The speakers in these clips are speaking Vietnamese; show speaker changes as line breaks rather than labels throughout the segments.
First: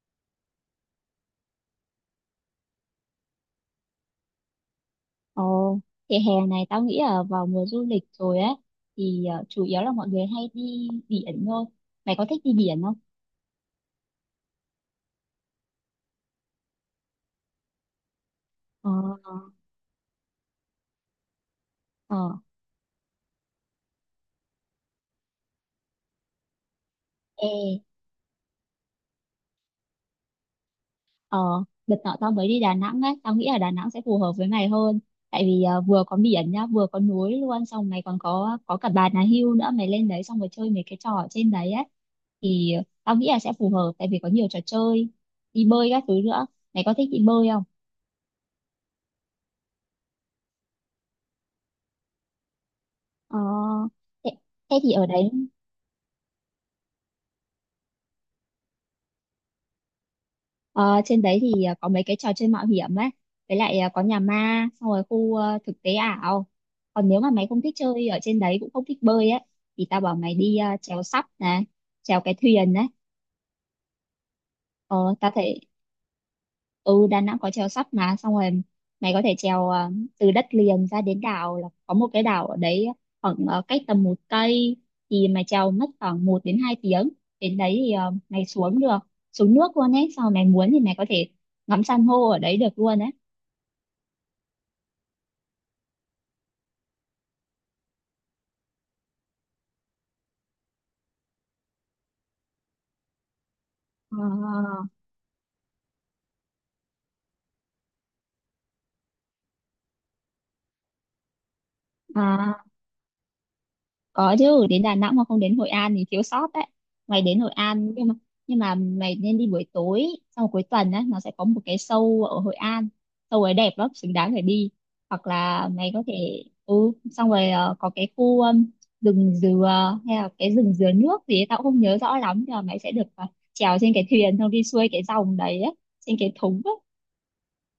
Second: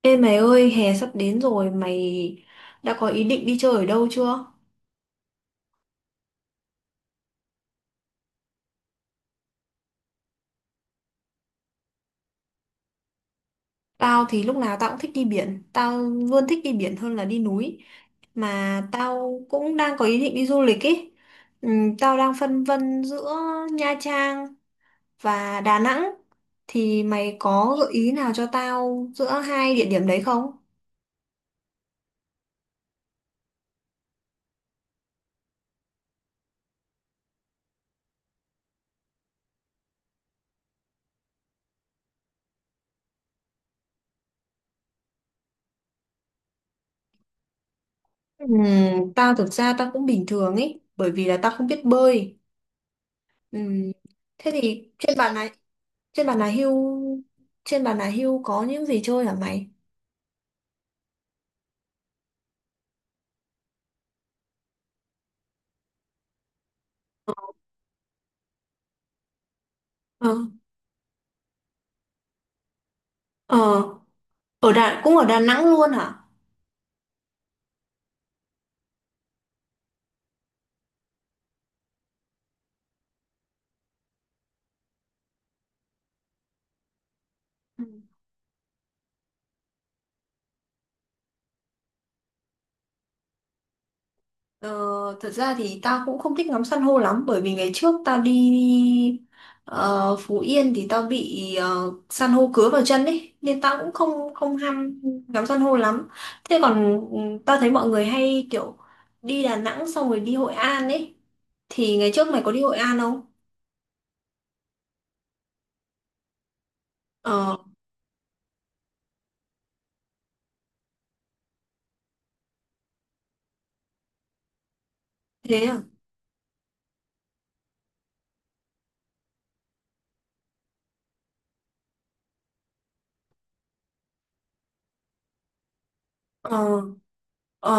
Ê mày ơi, hè sắp đến rồi, mày đã có ý định đi chơi ở đâu chưa?
Ồ, thì hè này tao nghĩ là vào mùa du lịch rồi ấy thì chủ yếu là mọi người hay đi biển thôi. Mày có thích đi biển không?
Tao thì lúc nào tao cũng thích đi biển, tao luôn thích đi biển hơn là đi núi. Mà
Ờ.
tao cũng đang có ý định đi du lịch ý. Tao đang
Ờ.
phân vân giữa Nha Trang và Đà Nẵng. Thì mày có
Ê.
gợi ý nào cho tao giữa hai địa điểm đấy không?
Ờ. Đợt nọ tao mới đi Đà Nẵng ấy, tao nghĩ là Đà Nẵng sẽ phù hợp với mày hơn. Tại vì vừa có biển nhá, vừa có núi luôn, xong mày còn có cả Bà Nà Hưu nữa, mày lên đấy xong rồi chơi mấy cái trò ở trên đấy ấy thì tao nghĩ là sẽ phù hợp tại vì có nhiều trò chơi, đi bơi các thứ nữa. Mày có thích đi bơi không?
Ừm, tao thực ra Tao cũng bình thường ý, bởi vì là tao không biết bơi.
Ờ.
Ừm,
thế
Thế
thế
thì
thì ở đấy.
trên bàn là hưu trên bàn là hưu có những gì chơi hả mày?
Ờ, trên đấy thì có mấy cái trò chơi mạo hiểm ấy, với lại có nhà ma, xong rồi khu thực tế ảo. Còn nếu mà mày không thích chơi ở trên đấy, cũng không thích bơi ấy, thì tao bảo
Ờ,
mày đi chèo sắp này, chèo cái thuyền đấy.
ờ, Ở
Ờ,
Đà cũng ở
tao
Đà
thể.
Nẵng luôn hả?
Ừ Đà Nẵng có chèo sắp mà, xong rồi mày có thể chèo từ đất liền ra đến đảo, là có một cái đảo ở đấy, khoảng cách tầm 1 cây, thì mày chèo mất khoảng 1 đến 2 tiếng. Đến đấy
Ừ.
thì mày xuống được, xuống nước luôn ấy, xong rồi mày muốn thì mày có thể ngắm san hô ở đấy được luôn ấy.
Ờ, thật ra thì tao cũng không thích ngắm san hô lắm bởi vì ngày trước tao đi ờ, Phú Yên thì tao bị san hô cứa vào chân ấy nên tao cũng không không
À,
ham ngắm san hô lắm. Thế còn tao thấy mọi người hay kiểu đi Đà Nẵng xong rồi đi Hội An ấy, thì ngày trước mày có
à,
đi Hội An không?
có chứ, đến Đà Nẵng mà không đến Hội An thì thiếu sót đấy. Mày đến Hội
Ờ,
An, nhưng mà mày nên đi buổi tối, sau một cuối tuần á nó sẽ có một cái show ở Hội An. Show ấy đẹp lắm, xứng đáng phải đi. Hoặc
thế
là
à?
mày có thể xong rồi có cái khu rừng dừa, hay là cái rừng dừa nước gì ấy, tao cũng không nhớ rõ lắm. Nhưng mà mày sẽ được trèo trên cái thuyền, xong đi xuôi cái dòng đấy á, trên cái thúng
Ờ.
á.
Ờ.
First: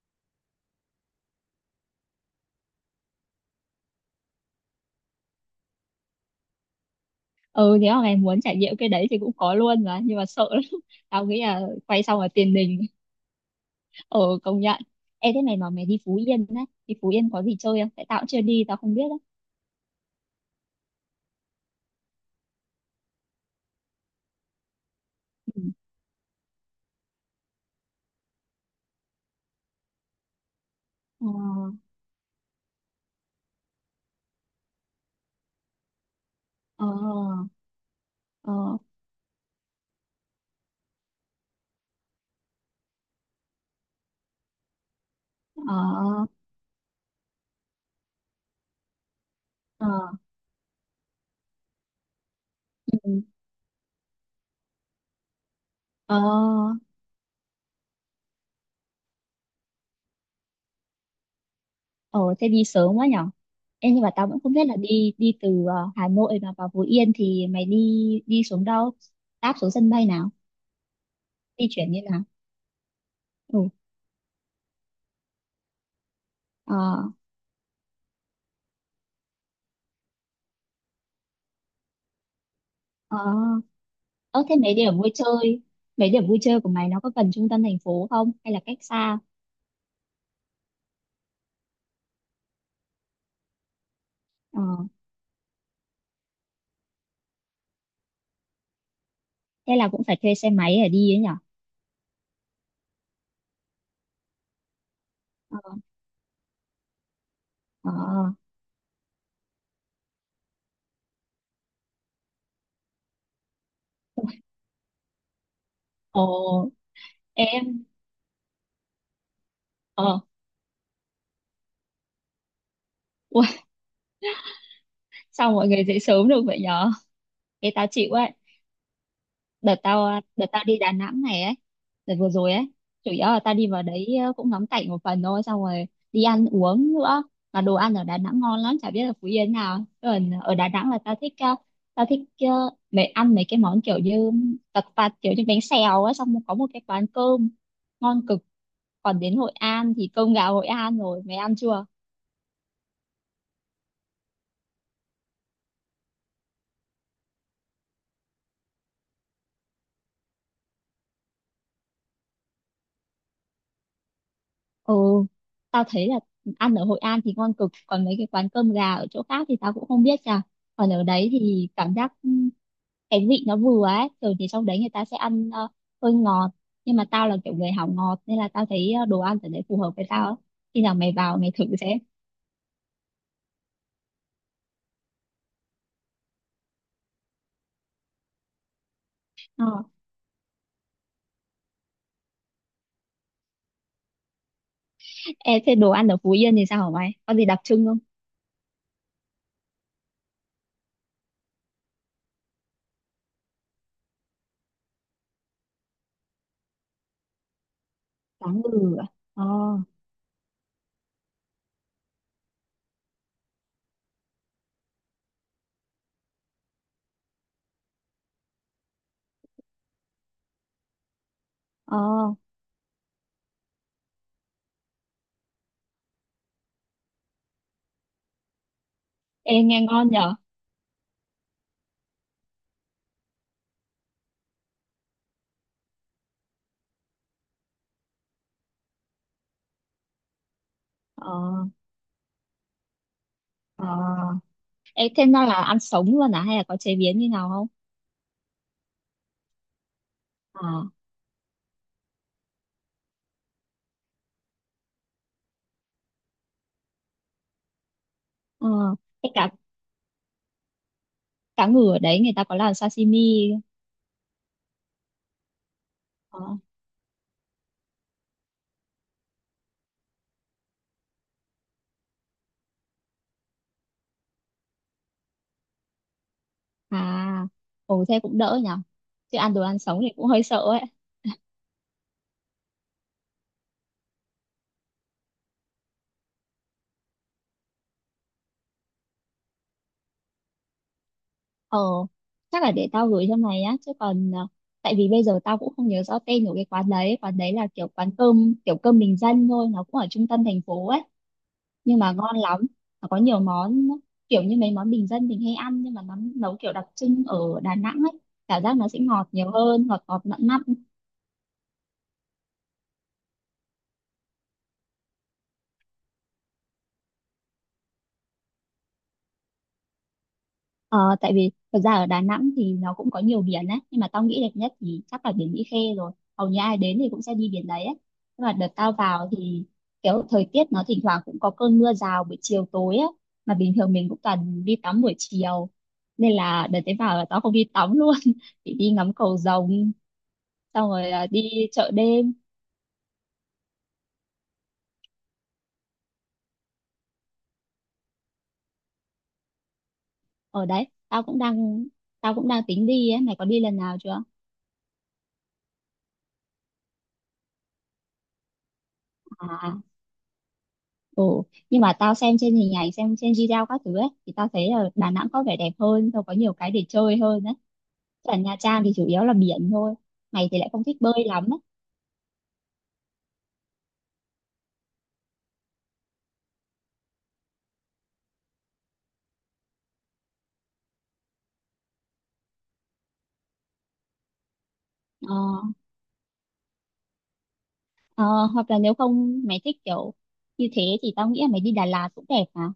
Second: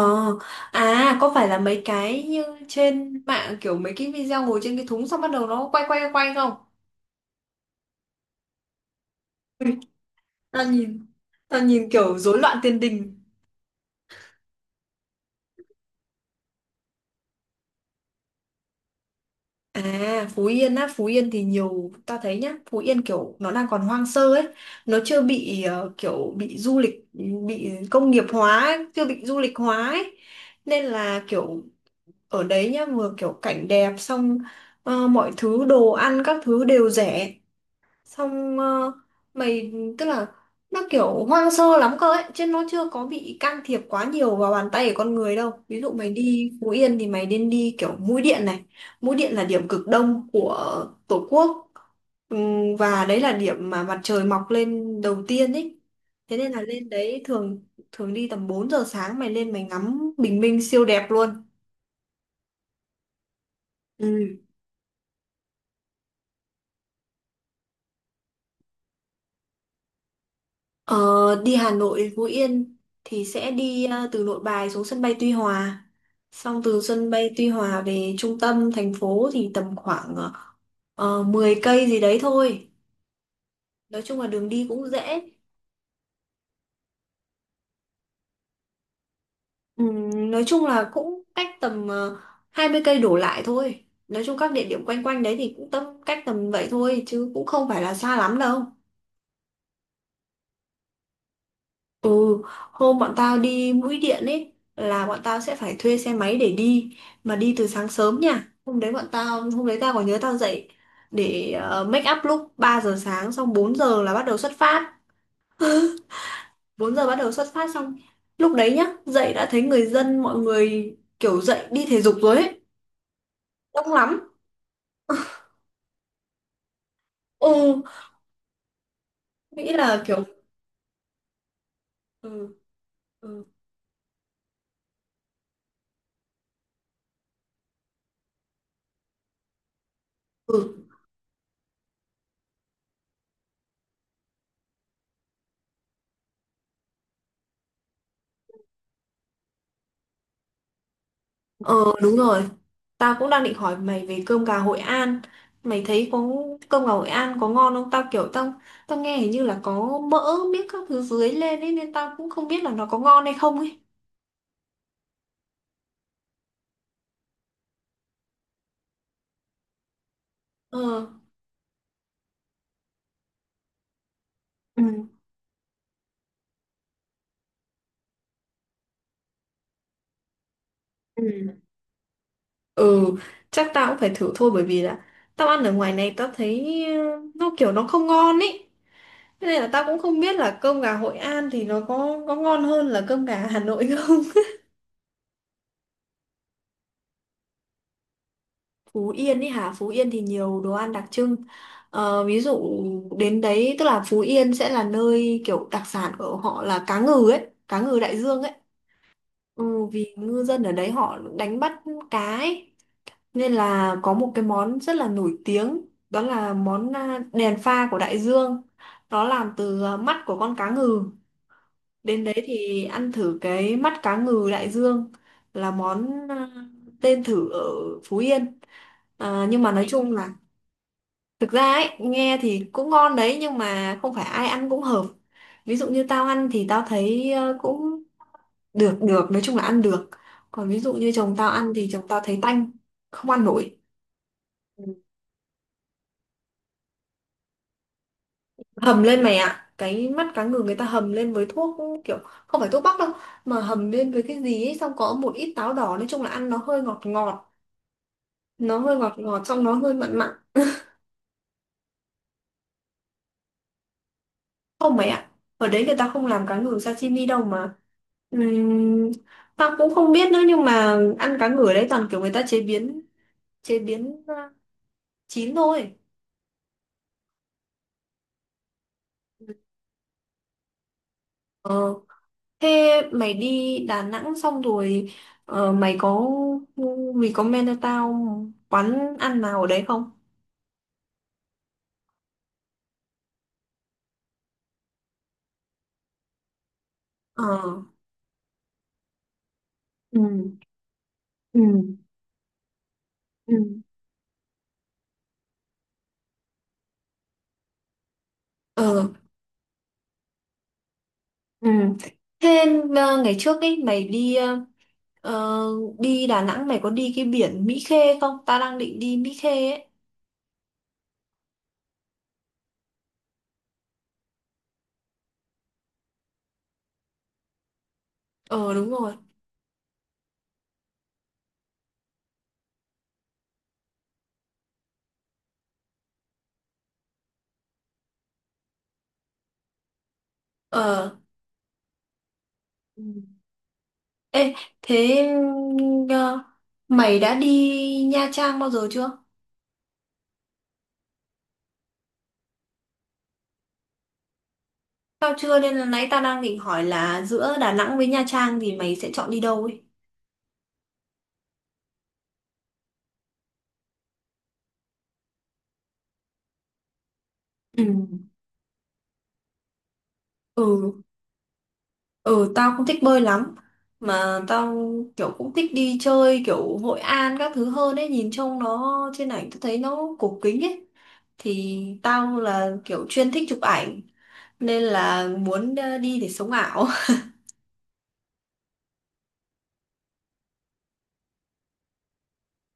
À, có phải là mấy cái như trên mạng kiểu mấy cái video ngồi trên cái thúng xong bắt đầu nó quay quay quay không?
Ừ Nếu mà mày muốn trải nghiệm cái đấy thì cũng có
Ui,
luôn mà, nhưng mà sợ lắm.
tao nhìn
Tao nghĩ là
tao nhìn
quay
kiểu
xong là
rối
tiền
loạn
đình.
tiền đình.
Ờ, công nhận. Ê, thế này mà mày đi Phú Yên đấy, đi Phú Yên có gì chơi không? Tại tao cũng chưa đi, tao không biết đấy.
À, Phú Yên á, Phú Yên thì nhiều ta thấy nhá, Phú Yên kiểu nó đang còn hoang sơ ấy, nó chưa
Ừ.
bị kiểu bị du lịch bị công nghiệp hóa ấy, chưa bị du lịch hóa ấy. Nên là
Ờ,
kiểu ở đấy nhá, vừa kiểu cảnh đẹp, xong mọi thứ đồ ăn các thứ đều rẻ,
ờ,
xong
ờ,
ờ, mày tức là nó kiểu hoang sơ lắm cơ ấy, chứ nó chưa có bị can thiệp quá nhiều vào bàn tay của con người đâu. Ví dụ mày
ờ,
đi Phú Yên thì mày nên đi kiểu mũi Điện này, mũi Điện là điểm cực
ờ,
đông của Tổ quốc. Và đấy
ừ,
là điểm mà mặt trời mọc lên đầu tiên ấy, thế nên là
ờ,
lên đấy thường thường đi tầm 4 giờ sáng mày lên mày ngắm bình minh siêu đẹp luôn.
ờ. Thế đi sớm quá nhở? Em, nhưng mà tao
Ừ.
vẫn không biết là đi đi từ Hà Nội mà vào Phú Yên thì mày đi đi xuống đâu? Đáp xuống sân bay nào?
Ờ, đi
Di
Hà
chuyển như
Nội, Phú
nào?
Yên thì sẽ
Ừ.
đi từ Nội Bài xuống sân bay Tuy Hòa. Xong
Ờ,
từ sân bay Tuy Hòa về trung tâm thành phố thì tầm khoảng 10 cây gì đấy thôi.
ờ,
Nói chung là
ờ.
đường
Thế
đi cũng dễ.
mấy điểm vui chơi của mày nó có gần trung tâm thành phố không? Hay là cách xa?
Nói chung là cũng cách tầm 20 cây đổ lại thôi. Nói chung các
Ờ,
địa điểm quanh quanh đấy thì cũng tầm cách tầm vậy thôi chứ cũng không phải là xa lắm đâu.
thế là cũng phải thuê xe máy để đi ấy nhỉ?
Ừ, hôm bọn tao đi Mũi Điện ấy là bọn tao sẽ
Ờ.
phải thuê xe máy để đi, mà đi từ sáng
Ờ.
sớm nha. Hôm đấy tao còn nhớ tao dậy để make up lúc 3 giờ sáng, xong 4 giờ là bắt đầu xuất phát.
Ồ.
4 giờ bắt đầu xuất phát,
Em.
xong lúc đấy nhá, dậy đã thấy người dân
ờ,
mọi người kiểu dậy đi thể dục rồi ấy,
Ui,
đông lắm.
sao mọi người dậy sớm được vậy nhở? Cái
Ừ,
tao chịu ấy.
nghĩ là kiểu
Đợt tao đi Đà Nẵng này ấy, đợt vừa rồi
ừ
ấy, chủ yếu là
ừ
tao đi vào đấy cũng ngắm cảnh một phần thôi, xong rồi đi ăn uống nữa. Mà đồ ăn ở Đà Nẵng ngon lắm, chả biết là Phú Yên nào. Còn ở Đà
ừ.
Nẵng là tao thích, tao thích ờ, mấy ăn mấy cái món kiểu như tật tật, kiểu như bánh xèo á, xong có một cái quán cơm ngon cực. Còn đến Hội An thì cơm gà Hội An rồi, mày ăn
Ờ,
chưa?
đúng rồi. Tao cũng đang định hỏi mày về cơm gà Hội An. Mày thấy có cơm gà Hội An có ngon không? Tao kiểu tao tao nghe hình như là có mỡ miếc các thứ dưới lên ấy nên tao cũng không biết là nó có ngon hay không ấy.
Ừ, tao thấy là ăn ở Hội An thì ngon cực, còn mấy cái quán cơm gà ở chỗ khác thì tao cũng không biết nha. Còn ở
Ờ.
đấy thì cảm giác cái vị nó vừa ấy, thường thì trong đấy
Ừ.
người ta sẽ ăn hơi ngọt, nhưng mà tao là kiểu người hảo ngọt nên là tao thấy đồ ăn ở đấy phù hợp với tao ấy. Khi nào mày
Ừ.
vào mày thử xem.
Ừ, chắc tao cũng phải thử thôi bởi vì là tao ăn ở ngoài này tao thấy nó kiểu nó không ngon ấy. Thế nên là
Ờ.
tao cũng không biết là cơm gà Hội An thì nó có ngon hơn là cơm gà Hà Nội không.
Ê, thế đồ ăn ở Phú Yên thì sao hả mày? Có gì đặc trưng không?
Phú Yên ấy hả? Phú Yên thì nhiều đồ ăn đặc trưng. Ờ, ví dụ đến đấy tức là Phú Yên sẽ là nơi kiểu đặc sản của họ là cá ngừ ấy, cá ngừ đại dương
Cá
ấy.
ngừ à? Ờ,
Ừ, vì ngư dân ở đấy họ đánh bắt cá ấy. Nên là có một cái món rất là nổi tiếng, đó là món à, đèn pha của đại dương. Nó làm từ à, mắt của con cá ngừ.
ờ.
Đến đấy thì ăn thử cái mắt cá ngừ đại dương là món à, tên thử ở Phú Yên. À,
Ê,
nhưng mà
nghe
nói
ngon
chung
nhở?
là thực ra ấy, nghe thì cũng ngon đấy nhưng mà không phải ai ăn cũng hợp. Ví dụ như tao ăn thì tao thấy cũng được được, nói chung là ăn được. Còn ví dụ như chồng tao
Ờ,
ăn thì chồng tao thấy tanh, không ăn nổi.
ờ.
Ừ.
Ê, thế nó là ăn sống luôn à, hay là có chế biến như nào
Hầm lên mày ạ, cái mắt cá ngừ người ta
không?
hầm lên với thuốc, kiểu không phải thuốc bắc đâu mà hầm lên với cái gì ấy, xong có một ít táo đỏ, nói chung là ăn nó hơi ngọt ngọt,
Ờ,
nó hơi ngọt
cái
ngọt
cá
xong nó hơi mặn mặn.
cá ngừ ở đấy người ta có làm sashimi
Không mày ạ, ở đấy người ta không
ờ,
làm cá ngừ sashimi đâu mà. Ừm, Tao cũng không biết nữa nhưng mà ăn cá ngừ ở đấy toàn kiểu người ta chế biến chín thôi.
à, ồ, thế cũng đỡ nhở, chứ ăn đồ ăn sống thì cũng hơi sợ ấy.
Ờ, thế mày đi Đà Nẵng xong rồi ờ, mày có mày có men cho tao quán ăn nào ở đấy không?
ờ Chắc là để tao gửi cho mày á, chứ còn tại vì bây giờ tao cũng không nhớ rõ tên của cái quán đấy. Quán đấy là
Ờ.
kiểu quán cơm, kiểu cơm bình dân thôi, nó cũng ở
Ừ.
trung tâm thành phố ấy,
Ừ.
nhưng mà ngon lắm. Nó có nhiều
Ừ.
món kiểu như mấy món bình dân mình hay ăn, nhưng mà nó nấu kiểu đặc trưng ở Đà Nẵng ấy. Cảm giác nó sẽ
Ờ.
ngọt nhiều hơn, ngọt ngọt mặn mặn.
Ừ. Thế ngày trước ấy mày đi ờ, đi Đà Nẵng mày có đi cái biển Mỹ Khê không? Ta đang định đi Mỹ Khê ấy.
Ờ, tại vì thật ra ở Đà Nẵng thì nó cũng có nhiều biển đấy, nhưng mà tao nghĩ đẹp nhất thì chắc là biển Mỹ Khê rồi. Hầu như ai đến thì cũng sẽ đi biển đấy ấy. Nhưng mà đợt
Ờ đúng
tao
rồi.
vào thì kiểu thời tiết nó thỉnh thoảng cũng có cơn mưa rào buổi chiều tối á. Mà bình thường mình cũng toàn đi tắm buổi chiều, nên là đợt đấy vào là tao không đi tắm luôn chỉ đi ngắm cầu rồng, xong
Ờ.
rồi à, đi chợ đêm.
Ừ. Ê, thế ừ, ờ, mày đã đi Nha Trang bao giờ chưa?
Ở đấy tao cũng đang tính đi ấy. Mày có đi lần nào chưa
Tao chưa, nên là nãy ta đang định hỏi là giữa Đà Nẵng với Nha Trang thì mày sẽ chọn đi đâu
à?
ấy?
Ừ. Nhưng mà tao xem trên hình ảnh, xem trên video các thứ ấy, thì tao thấy là Đà Nẵng có vẻ đẹp hơn rồi, có nhiều cái để chơi hơn đấy.
Ừ.
Còn Nha Trang thì chủ yếu là biển thôi, mày thì lại không
Ừ.
thích bơi lắm ấy.
Ừ, tao không thích bơi lắm, mà tao kiểu cũng thích đi chơi kiểu Hội An các thứ hơn ấy, nhìn trông nó trên ảnh tao thấy nó cổ kính ấy, thì tao là kiểu chuyên thích chụp ảnh nên là
ờ,
muốn đi để sống ảo.
ờ, Hoặc là nếu không mày thích kiểu như thế, thì tao nghĩ là mày đi Đà Lạt cũng đẹp mà,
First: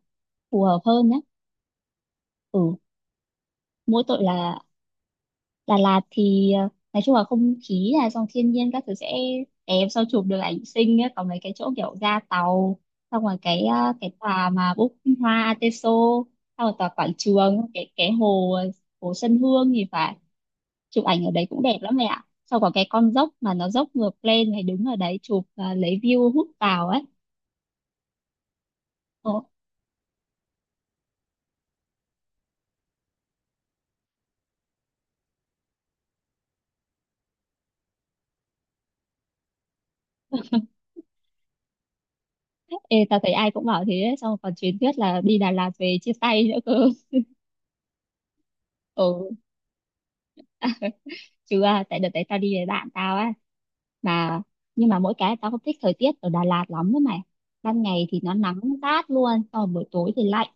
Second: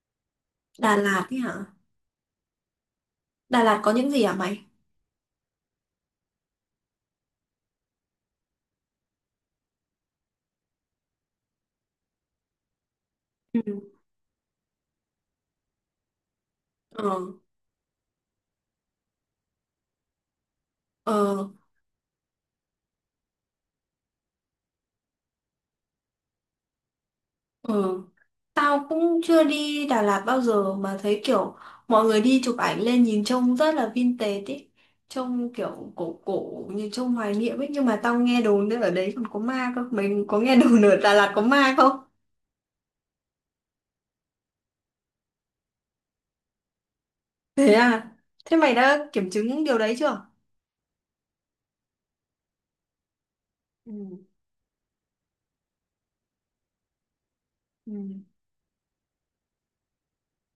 phù hợp
Đà
hơn nhá.
Lạt ấy hả?
ừ
Đà Lạt có
Mỗi
những
tội
gì hả
là
mày?
Đà Lạt thì nói chung là không khí là dòng thiên nhiên các thứ sẽ đẹp, sau chụp được ảnh xinh ấy. Còn mấy cái chỗ kiểu ra tàu, xong rồi cái
Ừ.
cái tòa mà Búp Hoa Ateso, xong rồi tòa
ờ
quảng trường, cái hồ hồ sân Hương thì phải, chụp ảnh ở đấy
ờ
cũng đẹp lắm mẹ ạ. Sau có cái con dốc mà nó dốc ngược lên thì đứng ở đấy chụp lấy view hút vào ấy.
ờ. Tao cũng
Ồ,
chưa đi Đà Lạt bao giờ mà thấy kiểu mọi người đi chụp ảnh lên nhìn trông rất là vintage ý. Trông kiểu cổ cổ như trông hoài niệm ấy, nhưng mà tao nghe đồn nữa ở đấy còn có ma cơ. Mình có nghe đồn ở Đà Lạt có ma không?
ê, tao thấy ai cũng bảo thế ấy, xong còn truyền thuyết là đi Đà Lạt về chia tay nữa cơ.
Thế à? Thế mày đã kiểm
Ừ,
chứng điều đấy chưa?
chứ à, tại đợt đấy tao đi với bạn tao á
Ừ.
mà. Nhưng mà mỗi cái tao không thích thời tiết ở Đà Lạt lắm đó mày. Ban
Ừ.
ngày thì nó nắng rát luôn, xong rồi buổi tối thì lạnh.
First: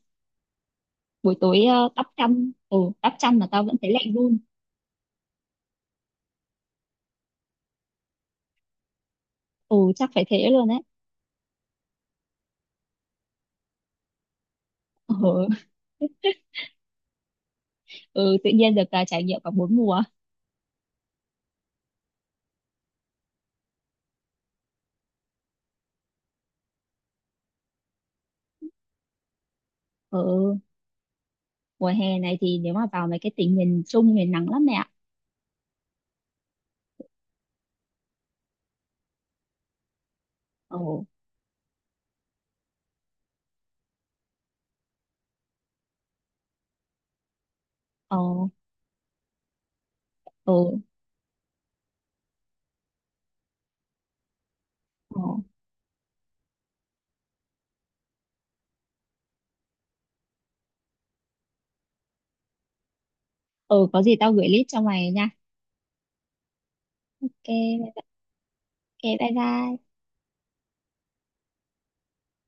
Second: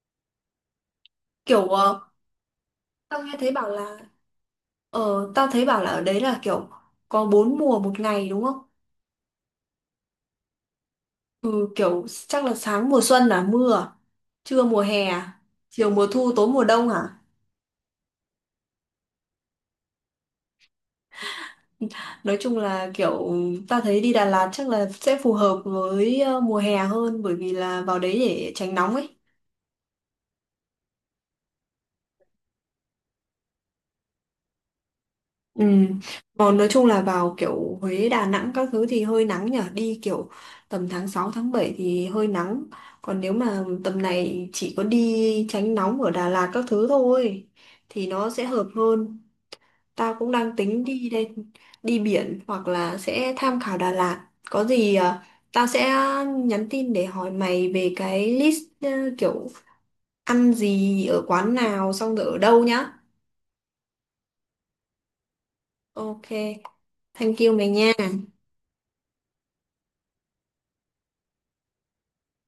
Buổi tối
Kiểu
đắp
tao nghe
chăn mà
thấy
tao
bảo
vẫn thấy
là
lạnh run.
tao thấy bảo là ở đấy là kiểu có bốn mùa một ngày đúng không?
Ừ, chắc phải thế luôn đấy.
Ừ, kiểu chắc là sáng mùa xuân là mưa, à? Trưa mùa hè, à?
Ừ.
Chiều mùa thu, tối mùa đông hả?
Ừ, tự nhiên được trải nghiệm cả bốn mùa.
Nói chung là kiểu ta thấy đi Đà Lạt chắc là sẽ phù hợp với mùa hè hơn, bởi vì là vào đấy để tránh nóng ấy.
Ừ, mùa hè này thì nếu mà vào mấy cái tỉnh miền Trung miền nắng lắm mẹ ạ.
Ừ. Còn nói chung là vào kiểu Huế, Đà Nẵng các thứ thì hơi nắng nhở. Đi kiểu tầm
Ừ,
tháng 6 tháng 7 thì hơi nắng. Còn nếu mà tầm này chỉ có đi tránh nóng ở Đà Lạt các thứ thôi thì nó sẽ
ừ,
hợp hơn. Tao cũng đang
ừ,
tính đi đây, đi biển hoặc là sẽ tham khảo Đà Lạt. Có gì
ừ,
à, tao sẽ nhắn tin để hỏi mày về cái list kiểu ăn gì ở quán nào xong rồi ở đâu nhá.
ừ, có gì tao gửi list cho mày nha.
Ok, thank you mày nha.
Ok, ok, bye bye.